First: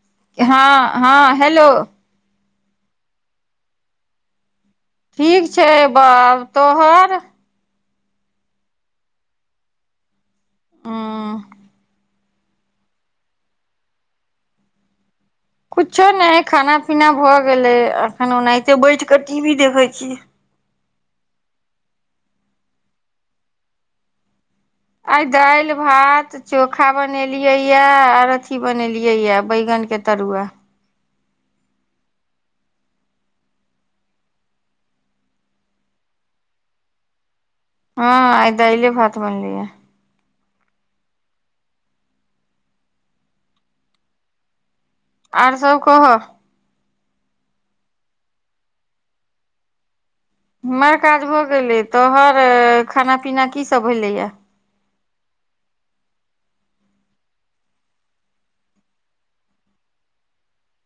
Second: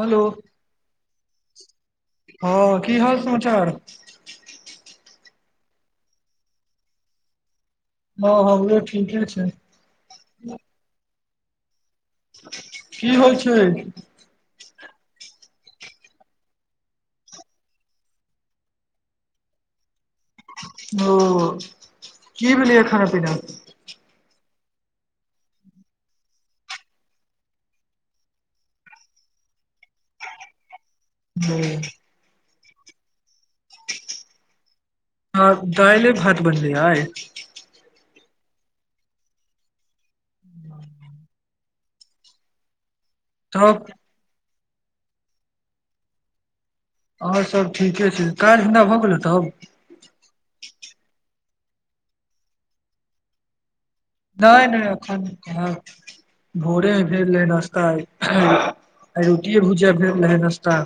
Hello हँ हँ hello हँ की हाल समाचार ठीक छै बाउ तोहर हँ हमरो ठीके छै [unintelligible] की होइ छै कुछो नहि खाना पीना भऽ गेले अखन ओनाहिते बैठ कऽ टी वी देखै छियै ओ की भेलै यऽ खाना पीना आइ दालि भात चोखा बनेलियै यऽ आर अथी बनेलियै यऽ बैंगन केँ तरुआ ओ हँ दाइले भात बनलैय आइ हँ हँ आय दइले भात बनलै य [inaudible] तब आर सब कहऽ आओर सब ठीके छै काज धन्धा भऽ गेलै तब हमर काज भऽ गेलै तोहर खाना पीना कीसभ भेलैये नहि नहि एखन [unintelligible] भोरे भेल रहै नाश्ता आइ, आइ रोटीये-भुजिया भेल रहै नाश्ता।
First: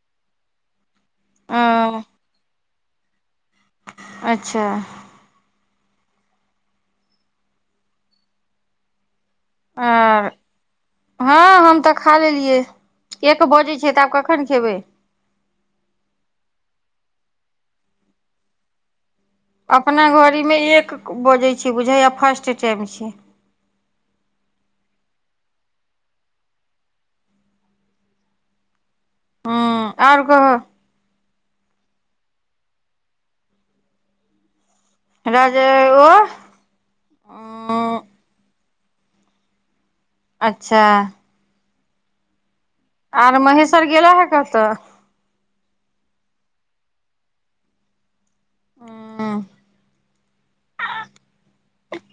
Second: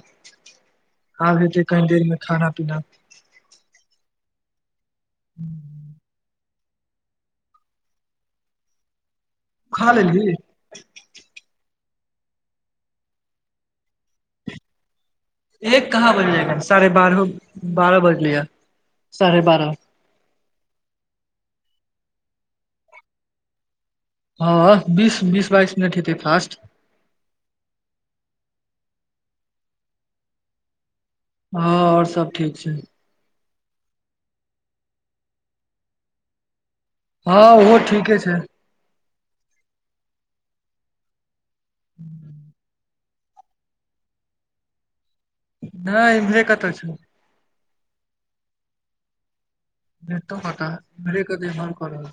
आब हेतै कनी अ देरमे खाना-पीना अच्छा, [inaudible] खा आर लेलहि? हँ हम तऽ खा लेलियै, एक बजै छै तऽ आब कखन खेबै? एक कहाँ बजलियै? साढ़े बारहो, बारह बजलैयाए, साढ़े बारह अपना घड़ीमे एक बजै छै बुझैय फास्ट टाइम छै। हँ, बीस बीस-बाइस मिनट हेतै फास्ट। हॅं, आओर कहू हँ, आओर सब ठीक छै। राजा [unintelligible] ओ हँ, ओहो उं ठीके छै। अच्छा। [inaudible] आर महेश्वर गेलेहे कतय? नहि इम्हरे कतहुॅं छै। हॅं नहि तॅं कतहुॅं, [unintelligible] बेर कऽ रहल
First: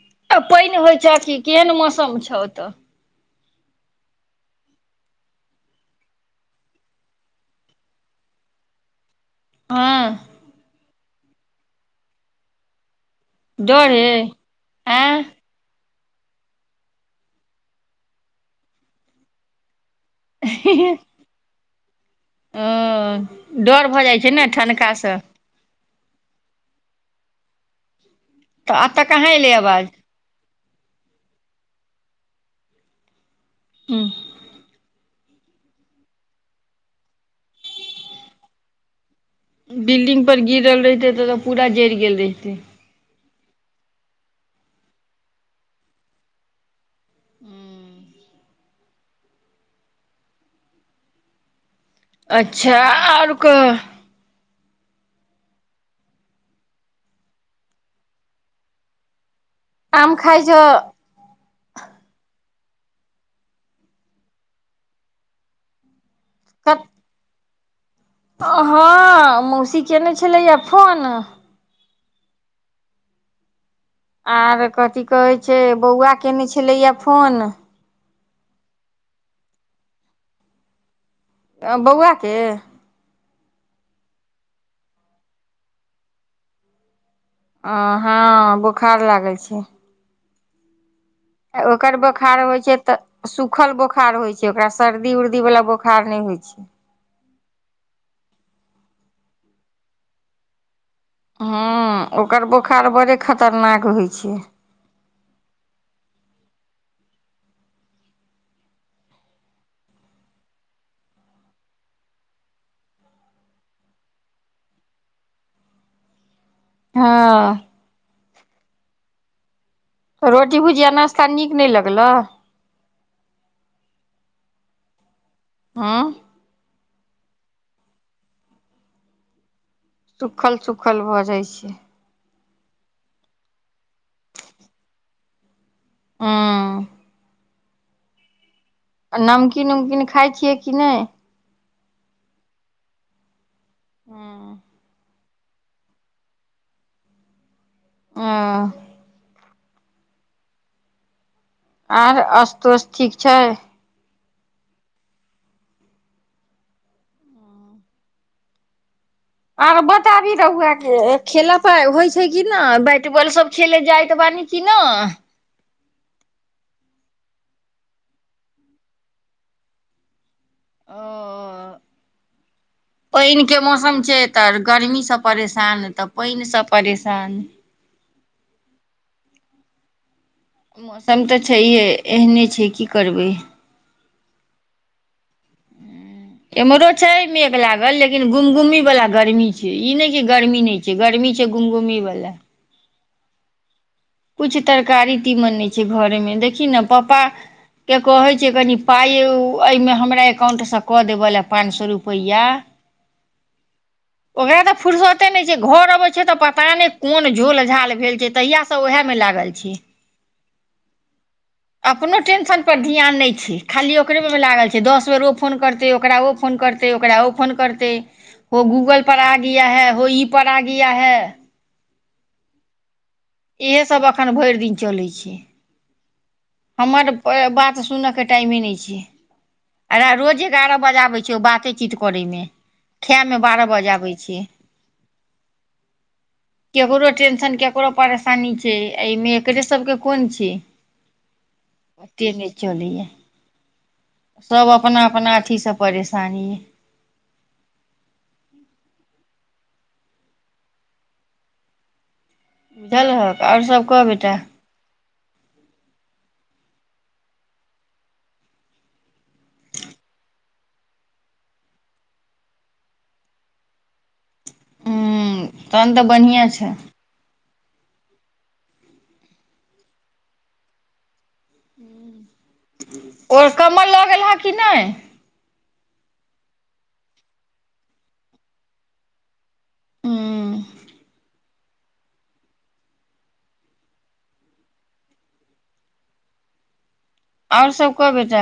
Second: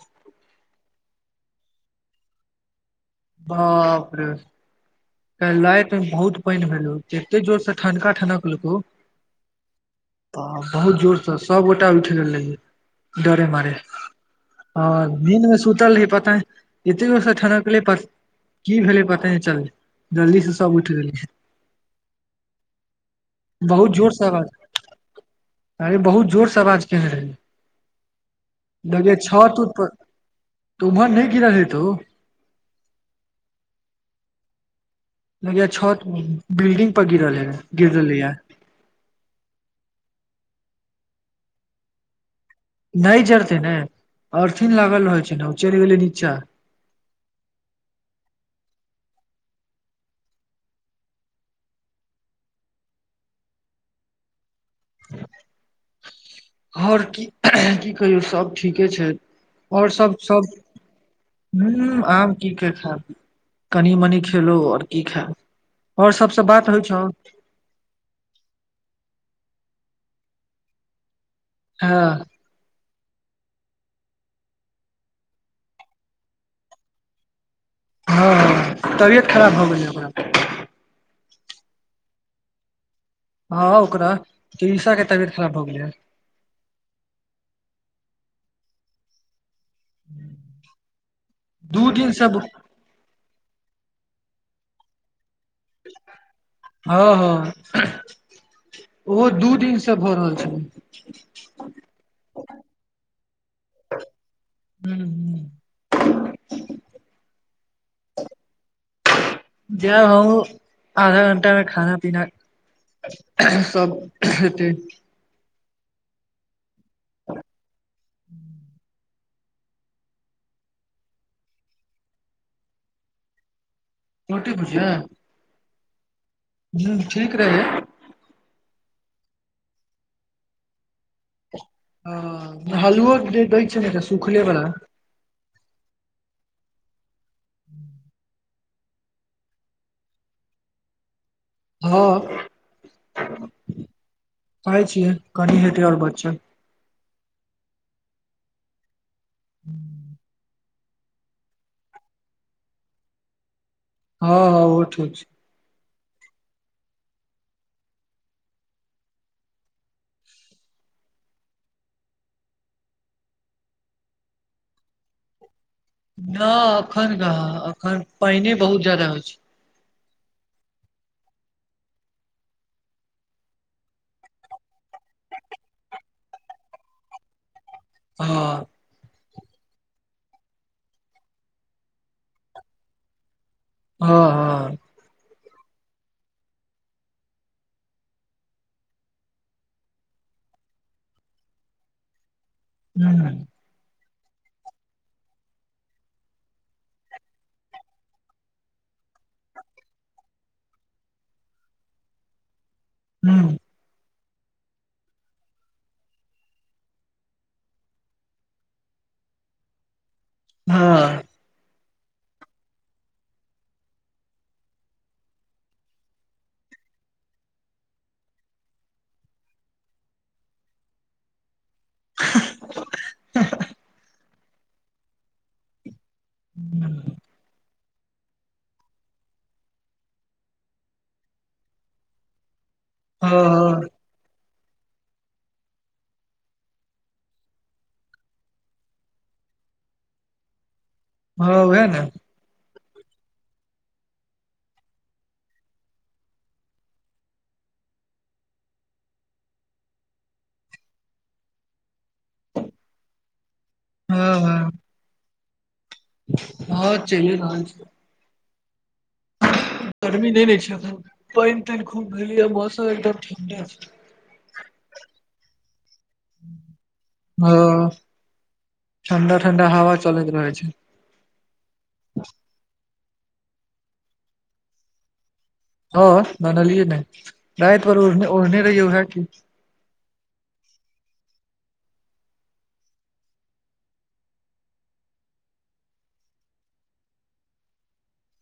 पानि होइ छौ, की केहन मौसम छौ ओतय? बापरे! काल्हि रातिमे बहुत पानि भेलौं, जते जोरसे ठनका ठनकलहुॅं हँ हॅं बहुत जोरसँ, सब गोटा उठि रहियै डरे मारे, डर हे हँ आँय निंदमे सुतल रहियै पता नइॅं इते जोरसॅं ठनकलै प- की भेलै पते नहि चललै, जल्दीसे सब उठि गेलखिन ओ डर भऽ जाइ छै ने आवाज ठनकाँसॅं अरे बहुत जोरसँ आवाज केने रहै। तऽ एतऽ देखियै कहाँ एलै छत-उत आवाज पर तऽ उम्हर नहि गिरल हेतौ [unintelligible] लगैया छत बिल्डिंग पर गिरलैयै बिल्डिंग पर गिरल रहितै तॅं पूरा जड़ि गेल रहितै नहि जरतै ने अर्थिंग लागल रहे छै ने, उ चलि गेलै नीचाँ हूॅं अच्छा, आओर कह? आओर की, की कहियौ? सब ठीके छै। आओर आम सब, खाइ सब छौ हूॅं, आम की खायब, कनि-मनि खेलहुॅं, आओर की खायब? आओर सबसॅं बात होइ कत छौ? हँ, मौसी केने छलैया फोन। हँ आर कथि कहै छै बौआ केने छलैया फोन। हँ तबियत खराब भऽ गेलैये? बौआकेॅं? हँ ओकरा तृषा के तबियत खराब भऽ गेले हन ओ हँ बोखार लागेय छै [unintelligible] ओकर दिन से बोखार होइ छै तऽ सुूखल बोखार होइ छै ओकरा सर्दी उर्दी वला बोखार नहि होइ छै हँ हँ ओहो दू दिन से भऽ रहल छै हँ ओकर बोखार बड़े खतरनाक होइ छैय हू हू जाहो आधा घण्टा में खाना पीना सब हेतै हँ [unintelligible] रोटी भुजिया नाश्ता नीक नहि लगलह रोटी भुजिया हँ ह ठीक रहै सुखल सुखल भऽ जाय छै ह हलुओ दै छै नऽ त सुूखले बला [unintelligible] [unintelligible] आ नमकीन उमकीन खाइ छियै कि नहि हँ खाय छियै कनि हेतै आओर बचल ओ हूँ ओर आस्तोष ठीक छै हँ हँ ओहो ठीक छै आ बताबी रहु [unintelligible] खेला पा होइ छै की ने बैट बॉल सब खेले जायत बानी कि नहि न अखन कहाँ अखन पायने बहुत ज्यदाा हो छैय [unintelligible] पानिके मौसम छै तऽ गर्मीसँ परेशान तऽ पानिसँ परेशान हां मौसम तऽ छैहे एहने छै की करबै हँ हँ एम्हरो छै मेघ लागल लेकिन गुमगुमी वाला गर्मी छै ई नेय की गर्मी नहि छै गर्मी छै गुमगुमी वाला हू किछु तरकारी तीमन नहि छै घरेमे देखी नऽ पापा के कहै छिये कनि पाइ एहिमे हमरा एकाउंटसँ कऽ देबैल पाँच सए रुपैया हू ओकरा तऽ फुरसते नहि छै घर अबै छै तऽ पता नहि कोन झोल झाल भेल छै तहिया सऽ ओएह मे लागल छैय हँ अपनो टेंशन पर ध्यान नहि छै खाली ओकरे मे लागल छै दस बेर ओ फोन करतै ओकरा ओ फोन करतै ते ओकरा ओ फोन करतय हो गूगल पर आ गिया है हो ई पर आ गिया है [unintelligible] एसब अखन भरि दिन चलै छै हमर बात सुनयके टाइमे नहि छै [unintelligible] रोज एगारह बजे आबै छै ओ बातेचीत करैमे खायमे बारह हँ बजाबै छै [inaudible] केकरो टेंशन केकरो परेशानी छै एहिमे एकरे सबके कोन छि हँ ओहै ने [unintelligible] तेने चलेया सब अपना अपना अथी से परेशानी ए देलहक आओर सब कह हँ बेटा हँ हँ चलिए रहल छै गरमी नहि ने छै [unintelligible] पानि तानि खूब भेल मौसम एकदम ठंडा हम्म तहन तऽ बनिहा छै ओ ठण्डा ठण्डा हवा चलैत रहै छै आर कम्मल लऽ गेल हे कि नहि हँ ननलीये नहि येपर ओढ़ ओढ़ने रहै ओएहा की ह आओर सब कऽ बेटा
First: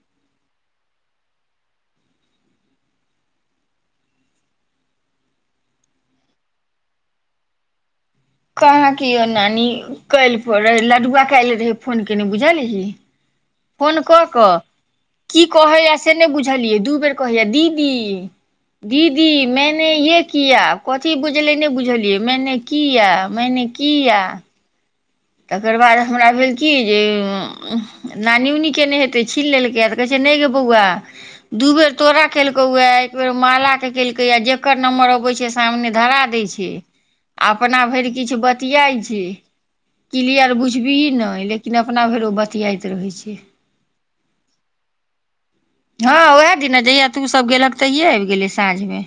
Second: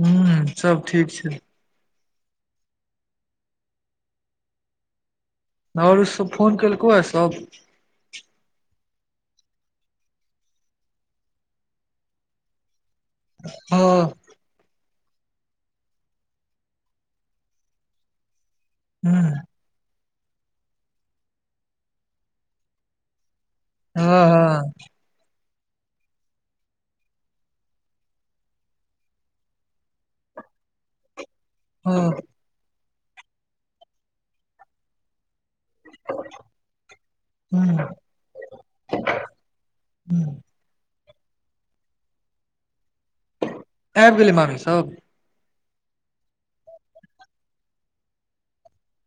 हम्म सब ठीक छै आओरो सब फोन केलकौ ए सब कहाँ क यौ नानी काल्हि प रहै लडुआ काल्हि रहै फोन केयने बुझलीही हँ फोन कऽ कऽ की कहैया से नहि बुझलियै दू बेर कहैया दीदी हूँ दीदी मैनें ये किया कथी बुझलय नहि बुझलियै मैनें किया मैनें किया हँ हँ तकर बाद हमरा भेल की जे नानी उनी केने हेतै छीन लेलकै कहय छै नहि गेबौआ दू बेर हँ तोरा केलकौए एक बेर माला के केलकैए या जेकर नंम्बर अबय छै से सामने धरा देय छै आ अपना हूँ भरि किछ बतियाइ छै हूँ क्लियर बुझबिभी नहि लेकिन अपना भरि ओ बतियाइत रहैत छै आबि गेलै मामीसब हँ ओएह दिना जहिया तू सब गेलहक तहियए आबि गेलहे साँझमे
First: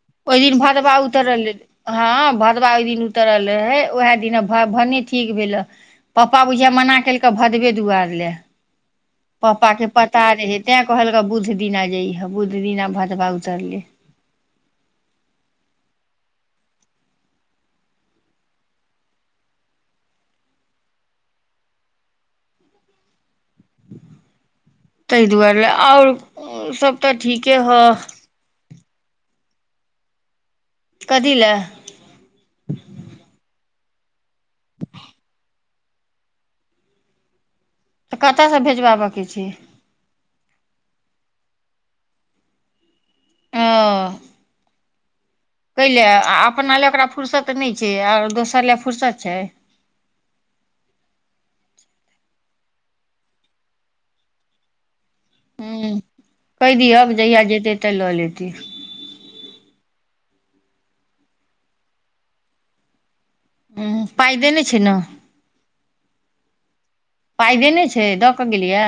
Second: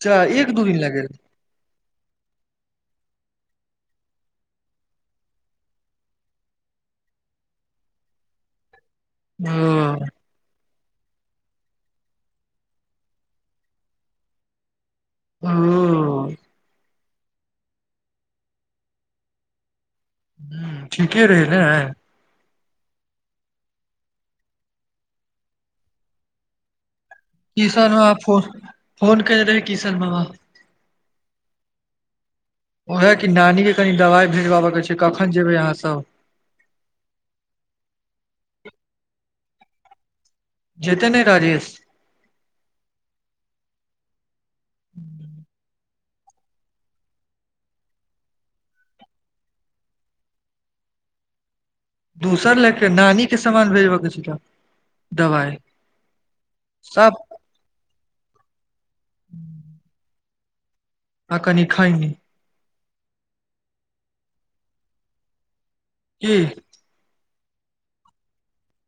अच्छा ओहि एक दिन दू भातबा लगेल उतरले हँ भदवा ओहि दिन उतरल रहे उएह दिन भ भने ठीक भेल ह पप्पा बुझिया मना केलक भदबे दुआरि ले पपा के प ओ [unintelligible] तैं कहलक बुध दिना जइहे बुध दिना भदवा उतरले [unintelligible] हम्म ठीके रहै ने तहि दुआरे आओर सब तऽ ठीके ह कूर [unintelligible] फोन कने रहै किशन बाबा कदी लए ओएह कि नानीके कनि दवाइ भेजबाबयके छै कखन जेबै अहाँसब तऽ कतयसँ भेजवाबैके छै जेते ने राजेश [unintelligible] कैलए आ अपना लए ओकरा फुरसत नहि छै आ दोसर लए फुरसत छै दोसर लएके नानी के समामान भेजबय के छै तऽ दवाइ ह कहि दियअ सब जहिया जेते तऽ लऽ लेतय [unintelligible] आ कनि खायनी ह पाइ देने छै नऽ की पाइ देने नहि छै दऽ कऽ गेलियै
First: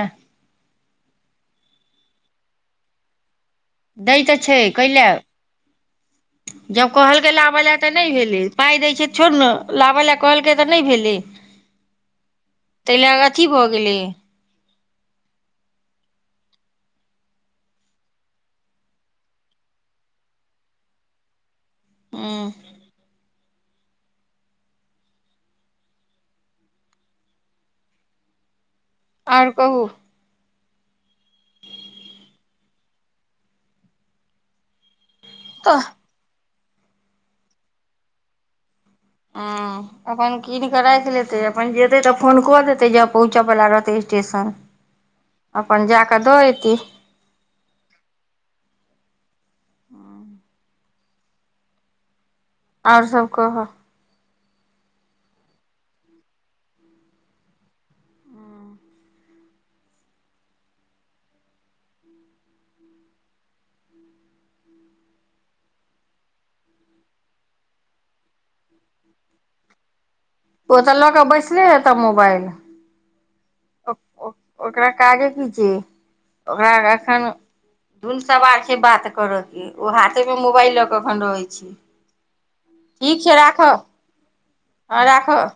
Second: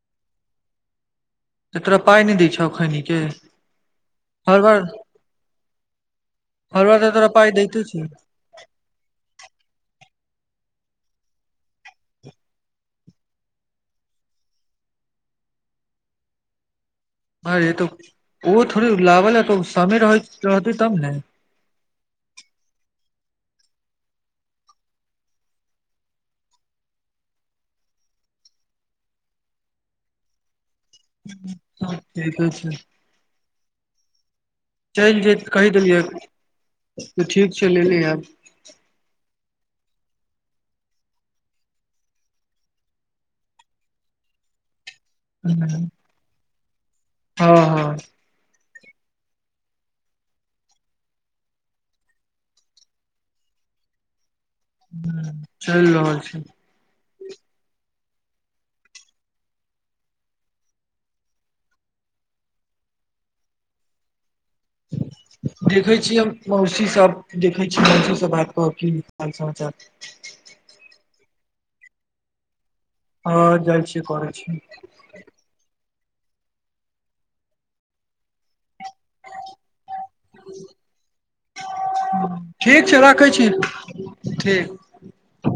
तऽ तोरा पाइ नहि दै छौ खैनीके दै तऽ छै कैले हर जब बार तऽ तोरा कहलके पाइ लाबै लए दैते तऽ छै नहि भेलै पाय दै छै छोड़ ने लाबै लऽ कहलकै तऽ नहि भेलैय ताहि ल अथी भऽ गेलै अरे तो ओहो थोड़े लागल ह तऽ समय रहतै तब नऽ [unintelligible] ओर कहू [inaudible] चलि जाएत कहि तऽ देलियै त ठीक छै लेलेआब अं अपन कीन कऽ राखि लेतै अपन जेतै तऽ फोन कऽ देतै ज पहुँचय वला रहतै स्टेशन [unintelligible] अपन जा कऽ द एते हँ हँ ओर सब कहय हू चलि रहल छैय [inaudible] देखै छियै हम मौसीसँ देखै छीयै मौसीसँ बात काय की हाल समाचार ओ तऽ लऽ कऽ बैसले हेतऽ मोबाइल ओर ओ-ओ-ओकरा काजे की छै ओकरा एखन धून सवार से बात करऽ के ओ हाथे में मोबाइल लऽ के अखन रहै छैय ठीक छै राखै छी ठीक हँ राखय